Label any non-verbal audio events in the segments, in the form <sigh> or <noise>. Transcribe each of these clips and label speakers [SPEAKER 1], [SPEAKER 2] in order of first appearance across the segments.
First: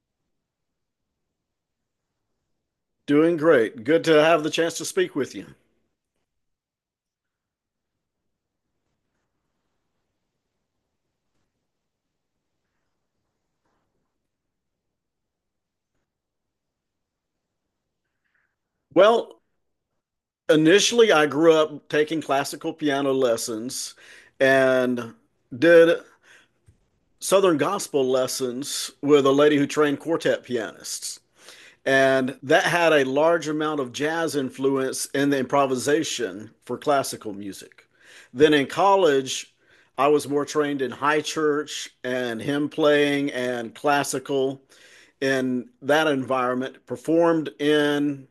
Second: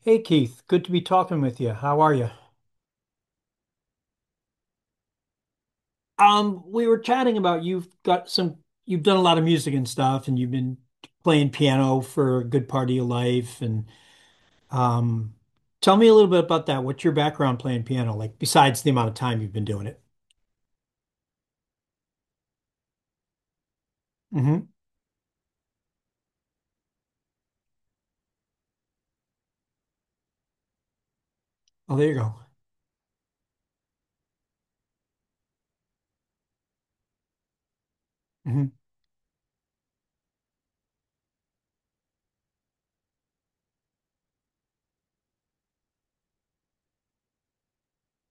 [SPEAKER 1] Hey Keith, good to be talking with you. How are you?
[SPEAKER 2] Doing great. Good to have the chance to speak with you.
[SPEAKER 1] We were chatting about you've got some, you've done a lot of music and stuff, and you've been playing piano for a good part of your life. And um, tell me a little bit about that. What's your background playing piano like, besides the amount of
[SPEAKER 2] Well,
[SPEAKER 1] time you've been doing it?
[SPEAKER 2] initially, I grew up taking classical piano lessons
[SPEAKER 1] Hmm.
[SPEAKER 2] and did Southern gospel lessons with a lady who trained quartet pianists.
[SPEAKER 1] Oh, there you go.
[SPEAKER 2] And that had a large amount of jazz influence in the improvisation for classical music. Then in
[SPEAKER 1] Hmm.
[SPEAKER 2] college, I was more trained in high church and hymn playing and classical in that environment, performed in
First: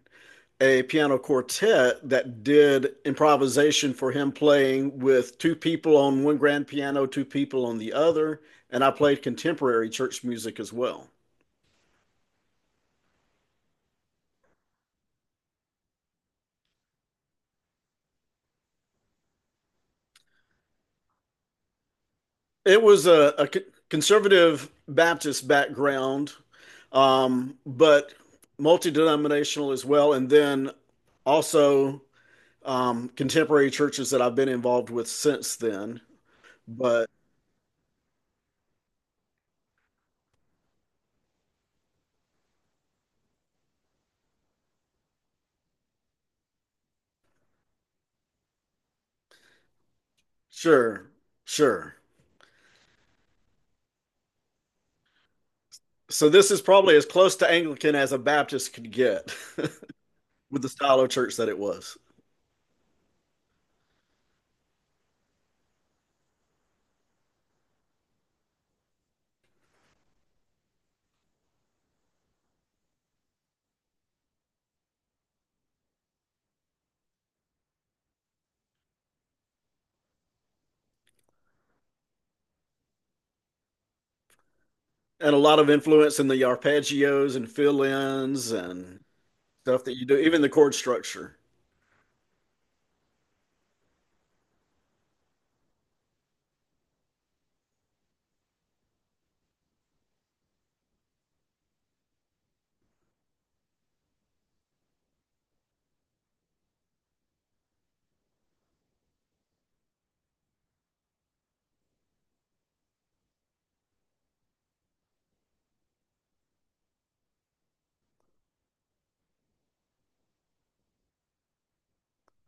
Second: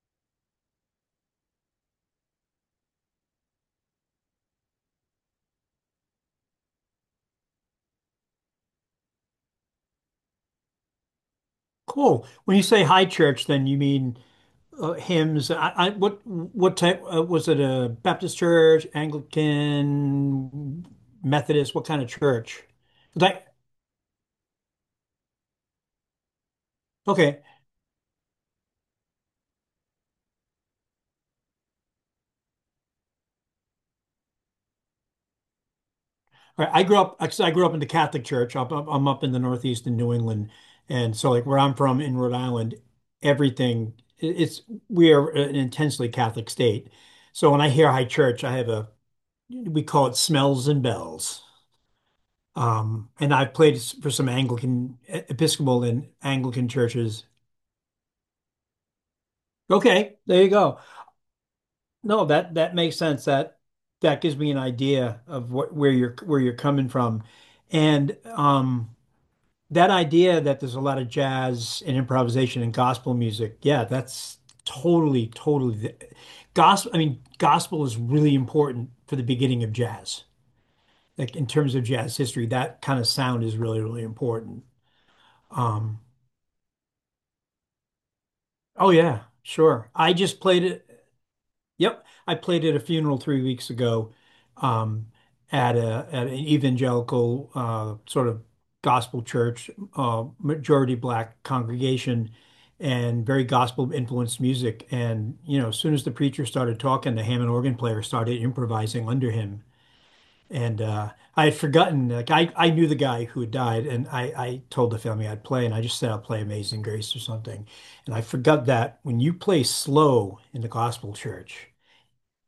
[SPEAKER 2] a piano quartet that did improvisation for him playing with two people on one grand piano, two people on the other, and I played contemporary church music as well.
[SPEAKER 1] Cool. When you say high church, then you mean hymns. What type was it? A Baptist church, Anglican, Methodist? What kind of church?
[SPEAKER 2] It was
[SPEAKER 1] 'Cause
[SPEAKER 2] a conservative Baptist background,
[SPEAKER 1] I, okay.
[SPEAKER 2] but multi denominational as well, and then also contemporary churches that I've been involved with since then.
[SPEAKER 1] Right. I grew
[SPEAKER 2] But
[SPEAKER 1] up, actually, I grew up in the Catholic Church. I'm up in the Northeast in New England. And so, like, where I'm from in Rhode Island, everything, it's, we are an intensely Catholic state. So when I hear high church, I have a, we call it smells and
[SPEAKER 2] sure,
[SPEAKER 1] bells.
[SPEAKER 2] sure.
[SPEAKER 1] And I've played for some Anglican, Episcopal and
[SPEAKER 2] So this is
[SPEAKER 1] Anglican
[SPEAKER 2] probably as
[SPEAKER 1] churches.
[SPEAKER 2] close to Anglican as a Baptist could get <laughs>
[SPEAKER 1] Okay, there you
[SPEAKER 2] with the
[SPEAKER 1] go.
[SPEAKER 2] style of church that it was.
[SPEAKER 1] No, that makes sense. That gives me an idea of what, where you're coming from. And, that idea that there's a lot of jazz and improvisation and gospel music, yeah, that's totally, totally the, gospel. I mean, gospel is really important for the beginning of jazz. Like in terms of jazz history, that kind of sound is really, really important.
[SPEAKER 2] And a lot of
[SPEAKER 1] Um,
[SPEAKER 2] influence in the arpeggios and fill ins
[SPEAKER 1] oh
[SPEAKER 2] and
[SPEAKER 1] yeah,
[SPEAKER 2] stuff
[SPEAKER 1] sure.
[SPEAKER 2] that you
[SPEAKER 1] I
[SPEAKER 2] do,
[SPEAKER 1] just
[SPEAKER 2] even the
[SPEAKER 1] played
[SPEAKER 2] chord
[SPEAKER 1] it.
[SPEAKER 2] structure.
[SPEAKER 1] Yep, I played at a funeral 3 weeks ago, um, at a at an evangelical sort of gospel church, majority black congregation, and very gospel influenced music. And you know, as soon as the preacher started talking, the Hammond organ player started improvising under him. And I had forgotten, like I knew the guy who had died, and I told the family I'd play, and I just said I'll play Amazing Grace or something. And I forgot that when you play slow in the gospel church,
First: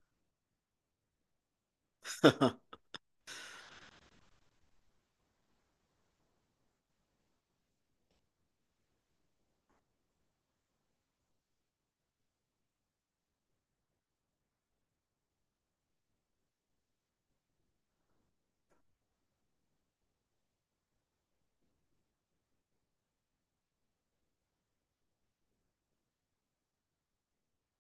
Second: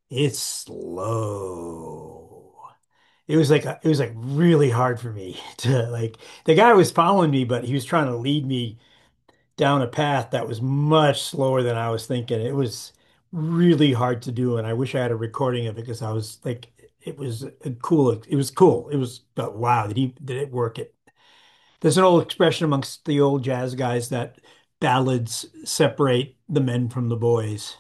[SPEAKER 1] it's
[SPEAKER 2] <laughs>
[SPEAKER 1] slow.
[SPEAKER 2] Hmm.
[SPEAKER 1] It was like a, it was like really hard for me <laughs> to like the guy was following me, but he was trying to lead me down a path that was much slower than I was thinking. It was really hard to do, and I wish I had a recording of it because I was like, it was a cool. It was cool. It was, but wow, did he did it work it? There's an old expression amongst the old jazz guys that ballads separate the men from the boys.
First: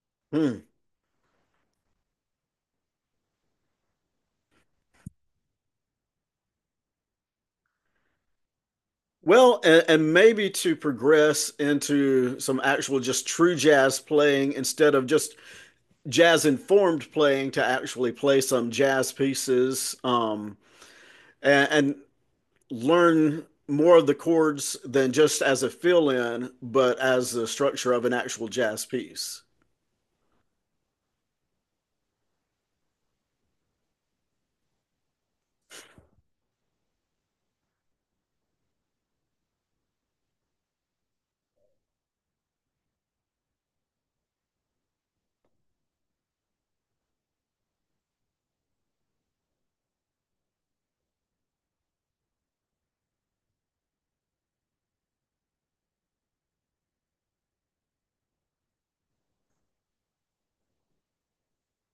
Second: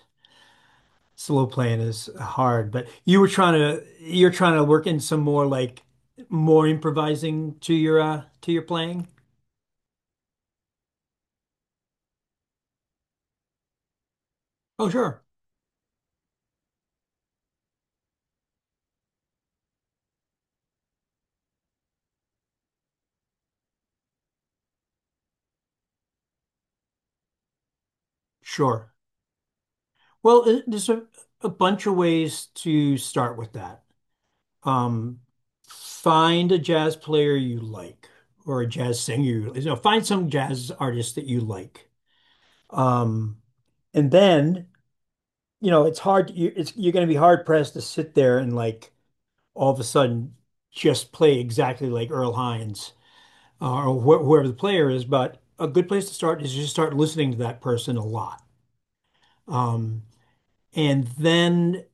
[SPEAKER 1] Slow playing is hard, but you were trying to you're trying to work in some more like more improvising to your playing.
[SPEAKER 2] Well, and maybe to progress into some actual just true jazz playing
[SPEAKER 1] Oh,
[SPEAKER 2] instead of
[SPEAKER 1] sure.
[SPEAKER 2] just jazz informed playing to actually play some jazz pieces. And learn more of the chords than just as a fill-in, but as the structure of an actual jazz
[SPEAKER 1] Sure.
[SPEAKER 2] piece.
[SPEAKER 1] Well, there's a bunch of ways to start with that. Um, Find a jazz player you like or a jazz singer you, you know, find some jazz artist that you like. Um, and then, you know, it's hard, you, it's, you're going to be hard pressed to sit there and like all of a sudden just play exactly like Earl Hines or wh whoever the player is. But a good place to start is just start listening to that person a lot. Um, and then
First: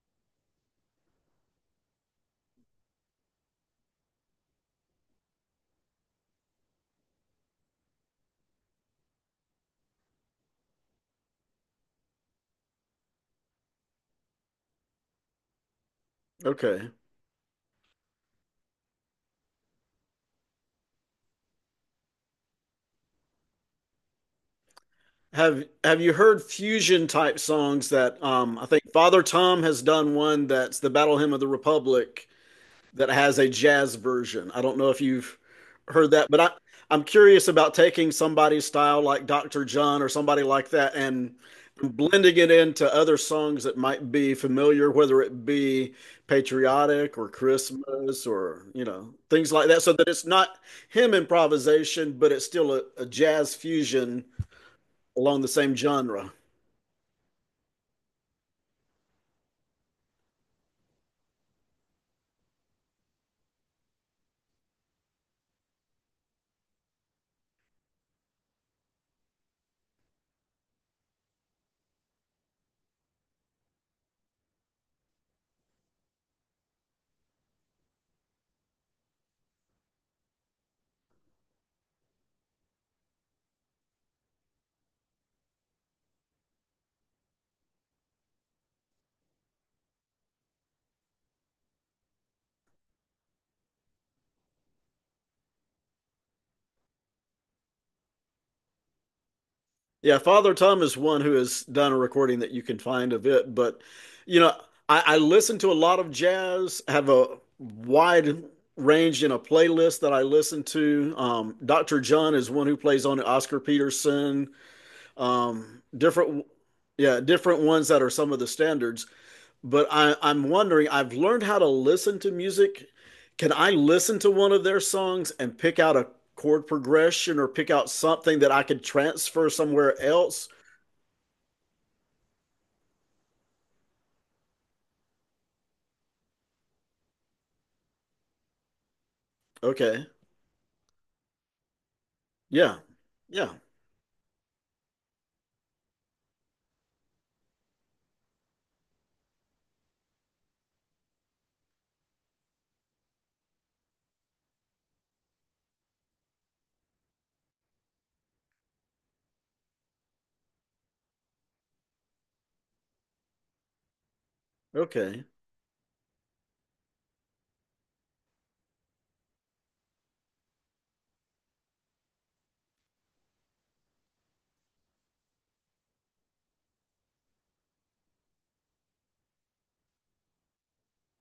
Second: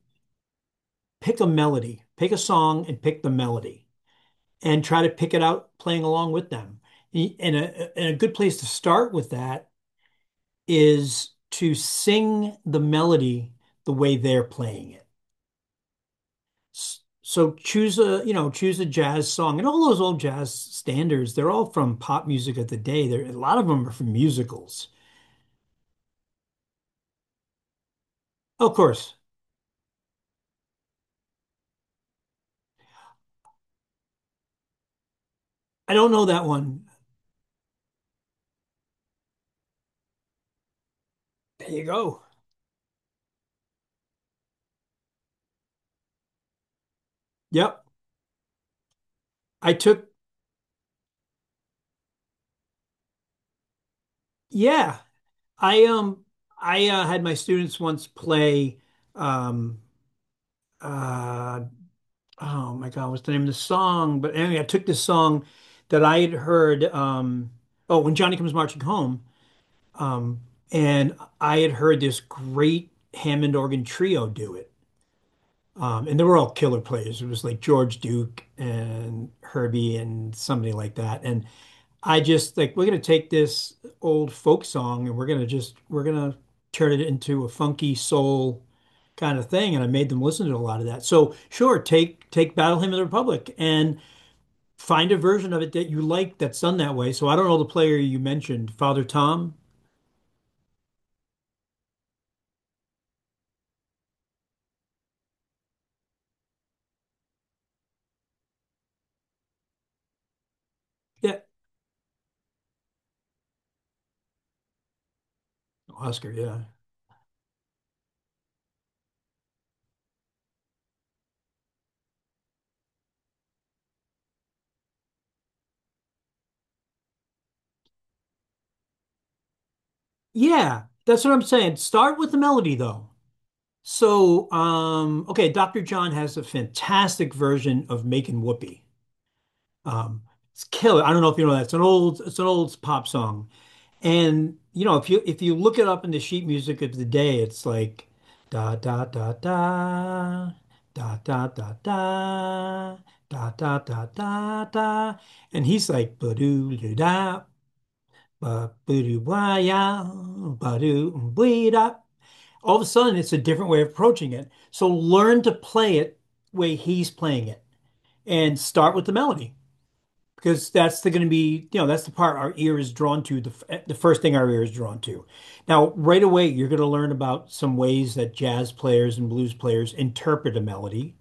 [SPEAKER 1] pick a melody, pick a song and pick the melody and try to pick it out playing along with them. And a good place to start with that is to sing the melody the way they're playing it.
[SPEAKER 2] Okay.
[SPEAKER 1] So choose a, you know, choose a jazz song. And all those old jazz standards, they're all from pop music of the day. There, a lot of them are from musicals.
[SPEAKER 2] Have you heard fusion type songs that I
[SPEAKER 1] Of
[SPEAKER 2] think
[SPEAKER 1] course,
[SPEAKER 2] Father Tom has done one that's the Battle Hymn of the Republic that has a jazz version? I don't know if you've
[SPEAKER 1] I don't
[SPEAKER 2] heard
[SPEAKER 1] know
[SPEAKER 2] that, but
[SPEAKER 1] that one.
[SPEAKER 2] I'm curious about taking somebody's style like Dr. John or somebody like that and
[SPEAKER 1] There you go.
[SPEAKER 2] blending it into other songs that might be familiar, whether it be patriotic or
[SPEAKER 1] Yep.
[SPEAKER 2] Christmas or, you know, things like
[SPEAKER 1] I
[SPEAKER 2] that, so
[SPEAKER 1] took,
[SPEAKER 2] that it's not him improvisation, but it's still a jazz fusion
[SPEAKER 1] yeah.
[SPEAKER 2] along the same
[SPEAKER 1] I um
[SPEAKER 2] genre.
[SPEAKER 1] I had my students once play um uh oh my God, what's the name of the song? But anyway, I took this song that I had heard oh, When Johnny Comes Marching Home. Um, and I had heard this great Hammond organ trio do it. And they were all killer players. It was like George Duke and Herbie and somebody like that. And I just like, we're going to take this old folk song and we're going to just, we're going to turn it into a funky soul kind of thing. And I made them listen to a lot of that. So sure, take, take Battle Hymn of the Republic and find a version of it that you like that's done that way. So I don't know the player you mentioned, Father Tom.
[SPEAKER 2] Yeah, Father Tom is one who has done a recording that you can find of it. But, you know, I listen to a lot of jazz, have a wide range in a playlist that I listen to.
[SPEAKER 1] Yeah.
[SPEAKER 2] Dr. John is one who plays on it, Oscar Peterson, um,
[SPEAKER 1] Oscar.
[SPEAKER 2] different,
[SPEAKER 1] Yeah.
[SPEAKER 2] yeah, different ones that are some of the standards. But I'm wondering, I've learned how to listen to music. Can I listen to one of their songs and pick out a chord progression or pick out something that I could transfer somewhere else?
[SPEAKER 1] Yeah, that's what I'm saying. Start with the melody though. So, okay, Dr. John has a fantastic version of Making Whoopee.
[SPEAKER 2] Okay.
[SPEAKER 1] Um, it's killer. I don't know if you know that. It's an
[SPEAKER 2] Yeah.
[SPEAKER 1] old pop song.
[SPEAKER 2] Yeah.
[SPEAKER 1] And you know, if you look it up in the sheet music of the day, it's like da da da da da da da da da da da da da. And he's like ba doo da ba ba doo wah ya ba doo da all of a sudden it's a different way of approaching it. So
[SPEAKER 2] Okay.
[SPEAKER 1] learn to play it the way he's playing it and start with the melody because that's going to be, you know, that's the part our ear is drawn to, the first thing our ear is drawn to. Now, right away, you're going to learn about some ways that jazz players and blues players interpret a melody.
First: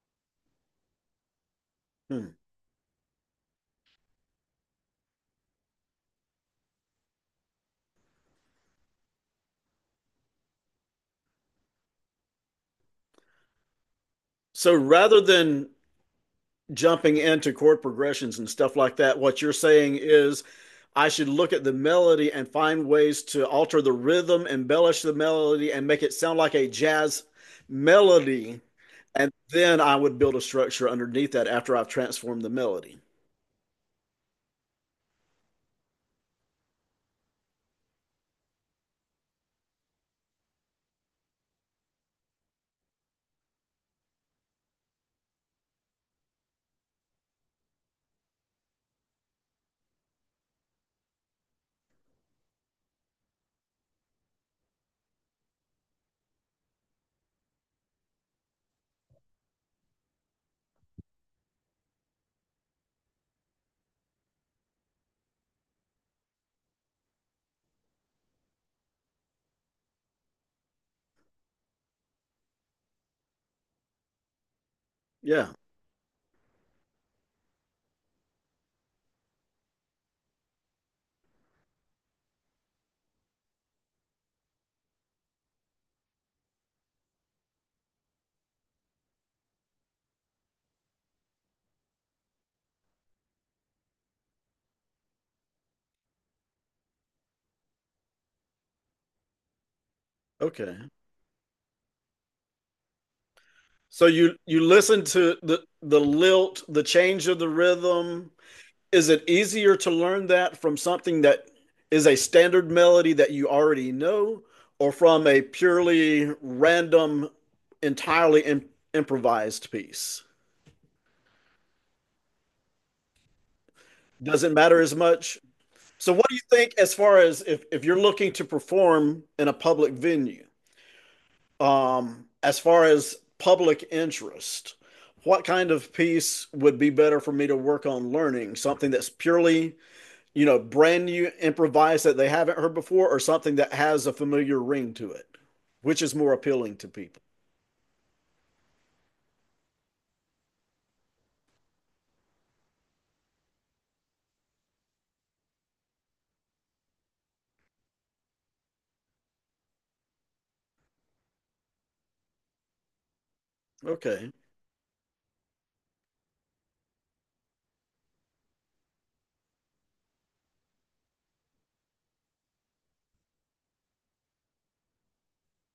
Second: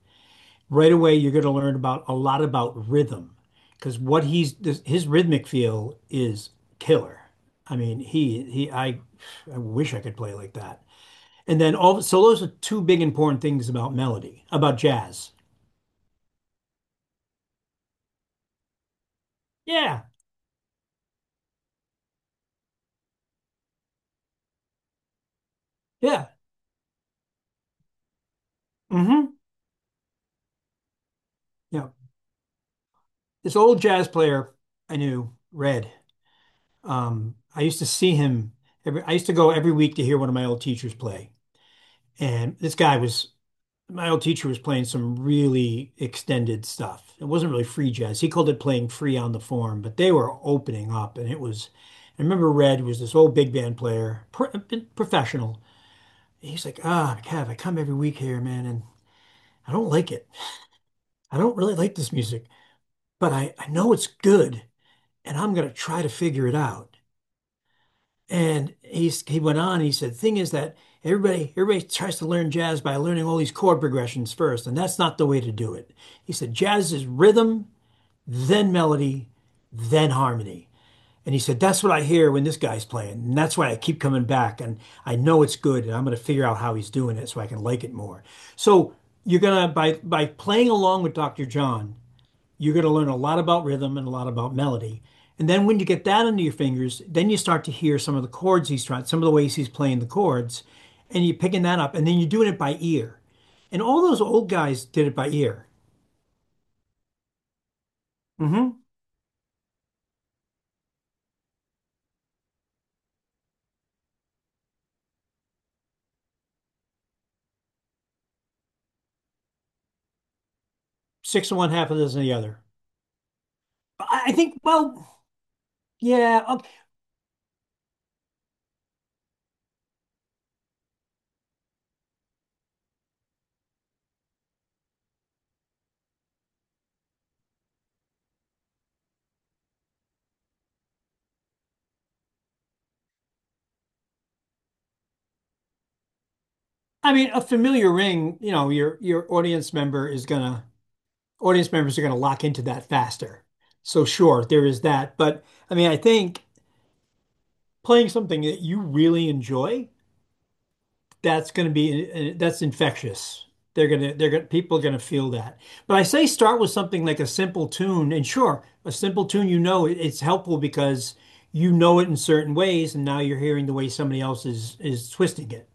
[SPEAKER 1] Right away, you're going to learn about a
[SPEAKER 2] Hmm.
[SPEAKER 1] lot about rhythm because what he's, his rhythmic feel is killer. I mean, I wish I could play like that. And then all so those are two big important things about melody,
[SPEAKER 2] So
[SPEAKER 1] about
[SPEAKER 2] rather
[SPEAKER 1] jazz.
[SPEAKER 2] than jumping into chord progressions and stuff like that, what you're saying
[SPEAKER 1] Yeah,
[SPEAKER 2] is I should look at the melody and find ways to alter the rhythm, embellish the melody, and make it
[SPEAKER 1] yeah.
[SPEAKER 2] sound like a jazz melody. And
[SPEAKER 1] Mm-hmm.
[SPEAKER 2] then I would build a structure underneath that after I've
[SPEAKER 1] Yeah.
[SPEAKER 2] transformed the melody.
[SPEAKER 1] This old jazz player I knew, Red. I used to see him every I used to go every week to hear one of my old teachers play. And this guy was my old teacher was playing some really extended stuff. It wasn't really free jazz. He called it playing free on the form, but they were opening up and it was I remember Red was this old big band player, professional. He's like, ah, oh, Kev, I come every week here, man, and I don't like it. I don't really like this music, but I know it's good and I'm going to try to figure it out. And he went on, he said, thing is that everybody tries to learn jazz by learning all these chord progressions first, and that's not the way
[SPEAKER 2] Yeah.
[SPEAKER 1] to do it. He said, jazz is rhythm, then melody, then harmony. And he said, that's what I hear when this guy's playing. And that's why I keep coming back. And I know it's good. And I'm going to figure out how he's doing it so I can like it more. So you're going to, by playing along with Dr. John, you're going to learn a lot about rhythm and a lot about melody. And then when you get that under your fingers, then you start to hear some of the chords he's trying, some of the ways he's playing the chords,
[SPEAKER 2] Okay.
[SPEAKER 1] and you're picking that up. And then you're doing it by ear. And all
[SPEAKER 2] So
[SPEAKER 1] those
[SPEAKER 2] you
[SPEAKER 1] old
[SPEAKER 2] you
[SPEAKER 1] guys
[SPEAKER 2] listen
[SPEAKER 1] did it by
[SPEAKER 2] to the
[SPEAKER 1] ear.
[SPEAKER 2] lilt, the change of the rhythm.
[SPEAKER 1] Mm-hmm.
[SPEAKER 2] Is it easier to learn that from something that is a standard melody that you already know, or from a purely random, entirely improvised piece?
[SPEAKER 1] Six of one, half a dozen of the other. I
[SPEAKER 2] Doesn't
[SPEAKER 1] think,
[SPEAKER 2] matter as
[SPEAKER 1] well,
[SPEAKER 2] much. So, what do you
[SPEAKER 1] yeah. Okay.
[SPEAKER 2] think as far as, if you're looking to perform in a public venue, as far as public interest? What kind of piece would be better for me to work on learning? Something that's purely, you know, brand new improvised that they haven't heard before, or something that has a familiar ring to it, which is more appealing to
[SPEAKER 1] I
[SPEAKER 2] people?
[SPEAKER 1] mean, a familiar ring, you know, your audience member is gonna audience members are gonna lock into that faster. So sure, there is that. But I mean, I think playing something that you really enjoy that's going to be that's infectious. They're
[SPEAKER 2] Okay,
[SPEAKER 1] gonna people are gonna feel that. But I say start with something like a simple tune, and sure, a simple tune you know it's helpful because you know it in certain ways, and now you're hearing the way somebody else is twisting it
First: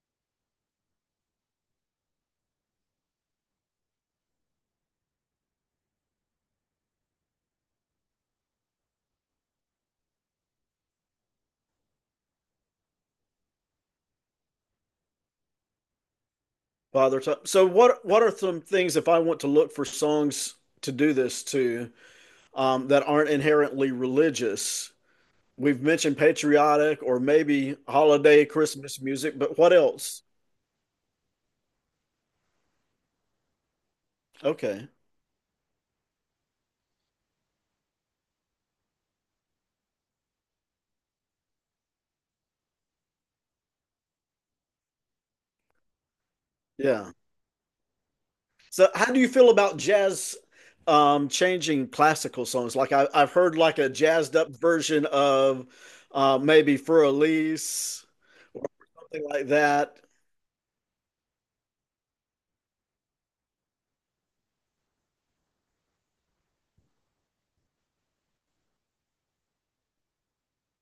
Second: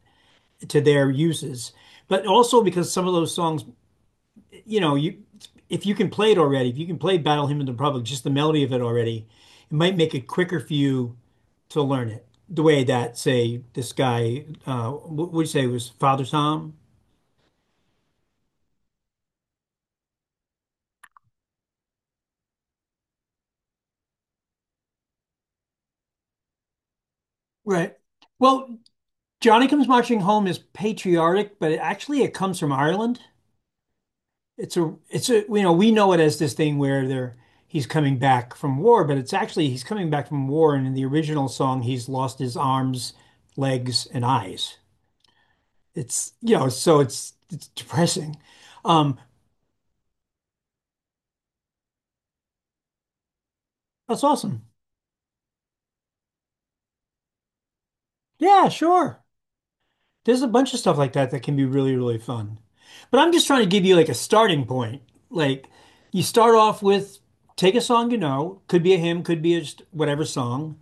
[SPEAKER 1] to their uses. But also because some of those songs, you know, you if you can play it already, if you can play Battle Hymn of the Republic, just the melody of it already, it might make it quicker for you to learn it. The way that, say, this guy, what would you say was Father Tom?
[SPEAKER 2] Father Time. So, what are some things if I want to look for songs to do this to, that aren't inherently religious? We've mentioned patriotic or maybe
[SPEAKER 1] Right.
[SPEAKER 2] holiday
[SPEAKER 1] Well,
[SPEAKER 2] Christmas music, but
[SPEAKER 1] Johnny
[SPEAKER 2] what
[SPEAKER 1] Comes Marching
[SPEAKER 2] else?
[SPEAKER 1] Home is patriotic, but it actually it comes from Ireland.
[SPEAKER 2] Okay,
[SPEAKER 1] It's a you know, we know it as this thing where they're he's coming back from war, but it's actually he's coming back from war and in the original song he's lost his arms, legs, and eyes. It's you know, so
[SPEAKER 2] yeah.
[SPEAKER 1] it's depressing.
[SPEAKER 2] So, how
[SPEAKER 1] Um,
[SPEAKER 2] do you feel about jazz, changing classical songs? Like I've heard like a
[SPEAKER 1] that's
[SPEAKER 2] jazzed up
[SPEAKER 1] awesome.
[SPEAKER 2] version of, maybe For Elise or
[SPEAKER 1] Yeah, sure.
[SPEAKER 2] something like that.
[SPEAKER 1] There's a bunch of stuff like that that can be really, really fun. But I'm just trying to give you like a starting point. Like you start off with take a song you know, could be a hymn, could be a just whatever song,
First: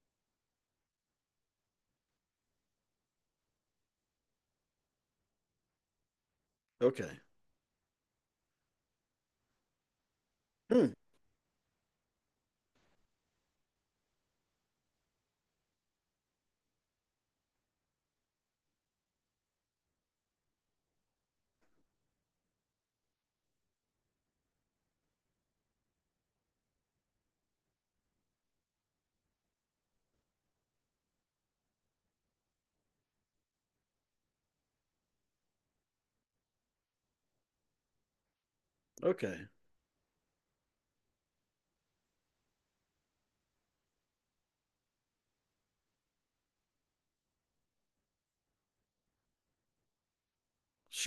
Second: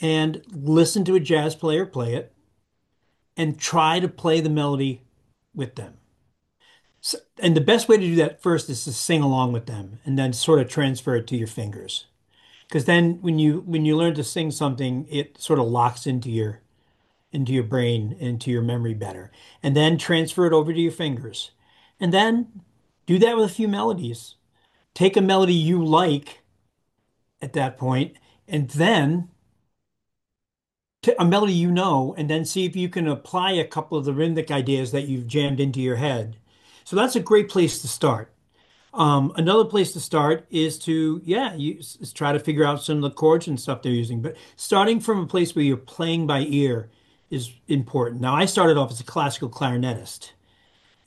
[SPEAKER 1] and listen to a jazz player play it and try to play the melody with them.
[SPEAKER 2] Okay.
[SPEAKER 1] So, and the best way to do that first is to sing along with them and then sort of
[SPEAKER 2] Hmm.
[SPEAKER 1] transfer it to your fingers. Because then when you learn to sing something, it sort of locks into your brain, into your memory better, and then transfer it over to your fingers. And then do that with a few melodies. Take a melody you like at that point, and then to a melody you know, and then see if you can apply a couple of the rhythmic ideas that you've jammed into your head. So that's a great place to start.
[SPEAKER 2] Okay.
[SPEAKER 1] Another place to start is to, yeah, you try to figure out some of the chords and stuff they're using. But starting from a place where you're playing by ear is important. Now, I started off as a classical clarinetist,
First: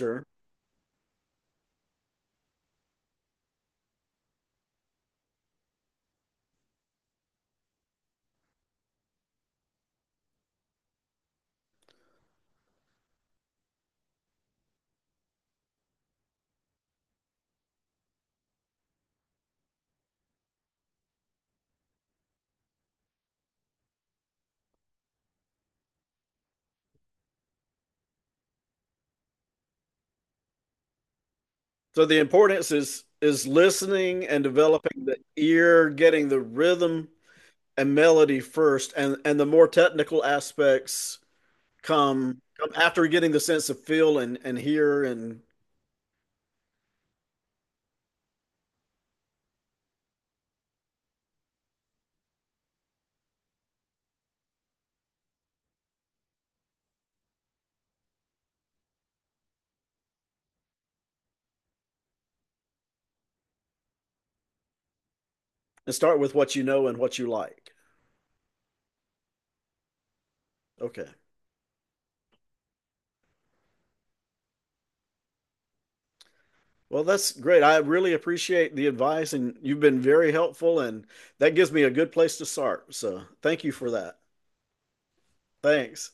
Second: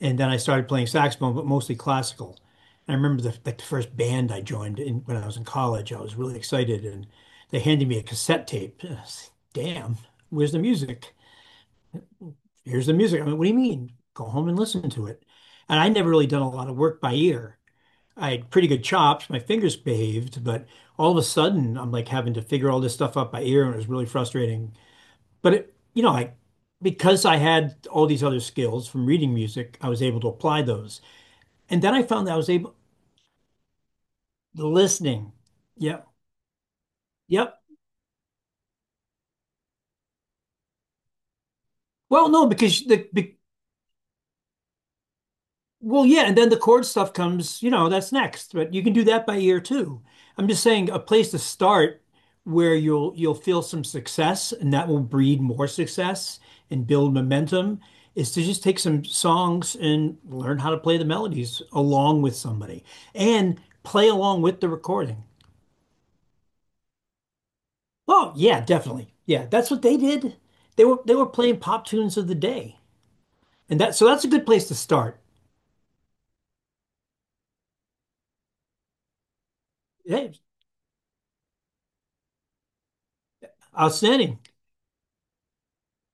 [SPEAKER 1] and then I started playing saxophone, but mostly classical. And I remember the, like the first band I joined in, when I was in college. I was really excited, and they handed me a cassette tape. And I was like, Damn, where's the music? Here's the music. I mean, what do you mean? Go home and listen to it. And I never really done a lot of work by ear. I had pretty good chops. My fingers behaved, but all of a sudden, I'm like having to figure all this stuff out by ear, and it was really frustrating. But it, you know, I because I had all these other skills from reading music, I was able to apply those. And then I
[SPEAKER 2] So the
[SPEAKER 1] found that I was
[SPEAKER 2] importance
[SPEAKER 1] able
[SPEAKER 2] is listening and developing the
[SPEAKER 1] listening.
[SPEAKER 2] ear,
[SPEAKER 1] Yeah.
[SPEAKER 2] getting the rhythm
[SPEAKER 1] Yep.
[SPEAKER 2] and melody first, and the more technical aspects
[SPEAKER 1] Well,
[SPEAKER 2] come
[SPEAKER 1] no,
[SPEAKER 2] come
[SPEAKER 1] because
[SPEAKER 2] after getting the sense of feel and hear
[SPEAKER 1] well, yeah, and then the chord stuff comes, you know, that's next, but you can do that by ear too. I'm just saying a place to start where you'll feel some success and that will breed more success and build momentum is to just take some songs and learn how to play the melodies along with somebody and play along with the recording.
[SPEAKER 2] and start with what you know and what you like.
[SPEAKER 1] Oh, yeah, definitely. Yeah, that's what they did.
[SPEAKER 2] Okay.
[SPEAKER 1] They were playing pop tunes of the day. And that so that's a good place to start.
[SPEAKER 2] Well, that's great. I really appreciate the advice, and you've been very
[SPEAKER 1] Hey,
[SPEAKER 2] helpful, and that gives me a good place to start. So, thank you for that.
[SPEAKER 1] outstanding.
[SPEAKER 2] Thanks.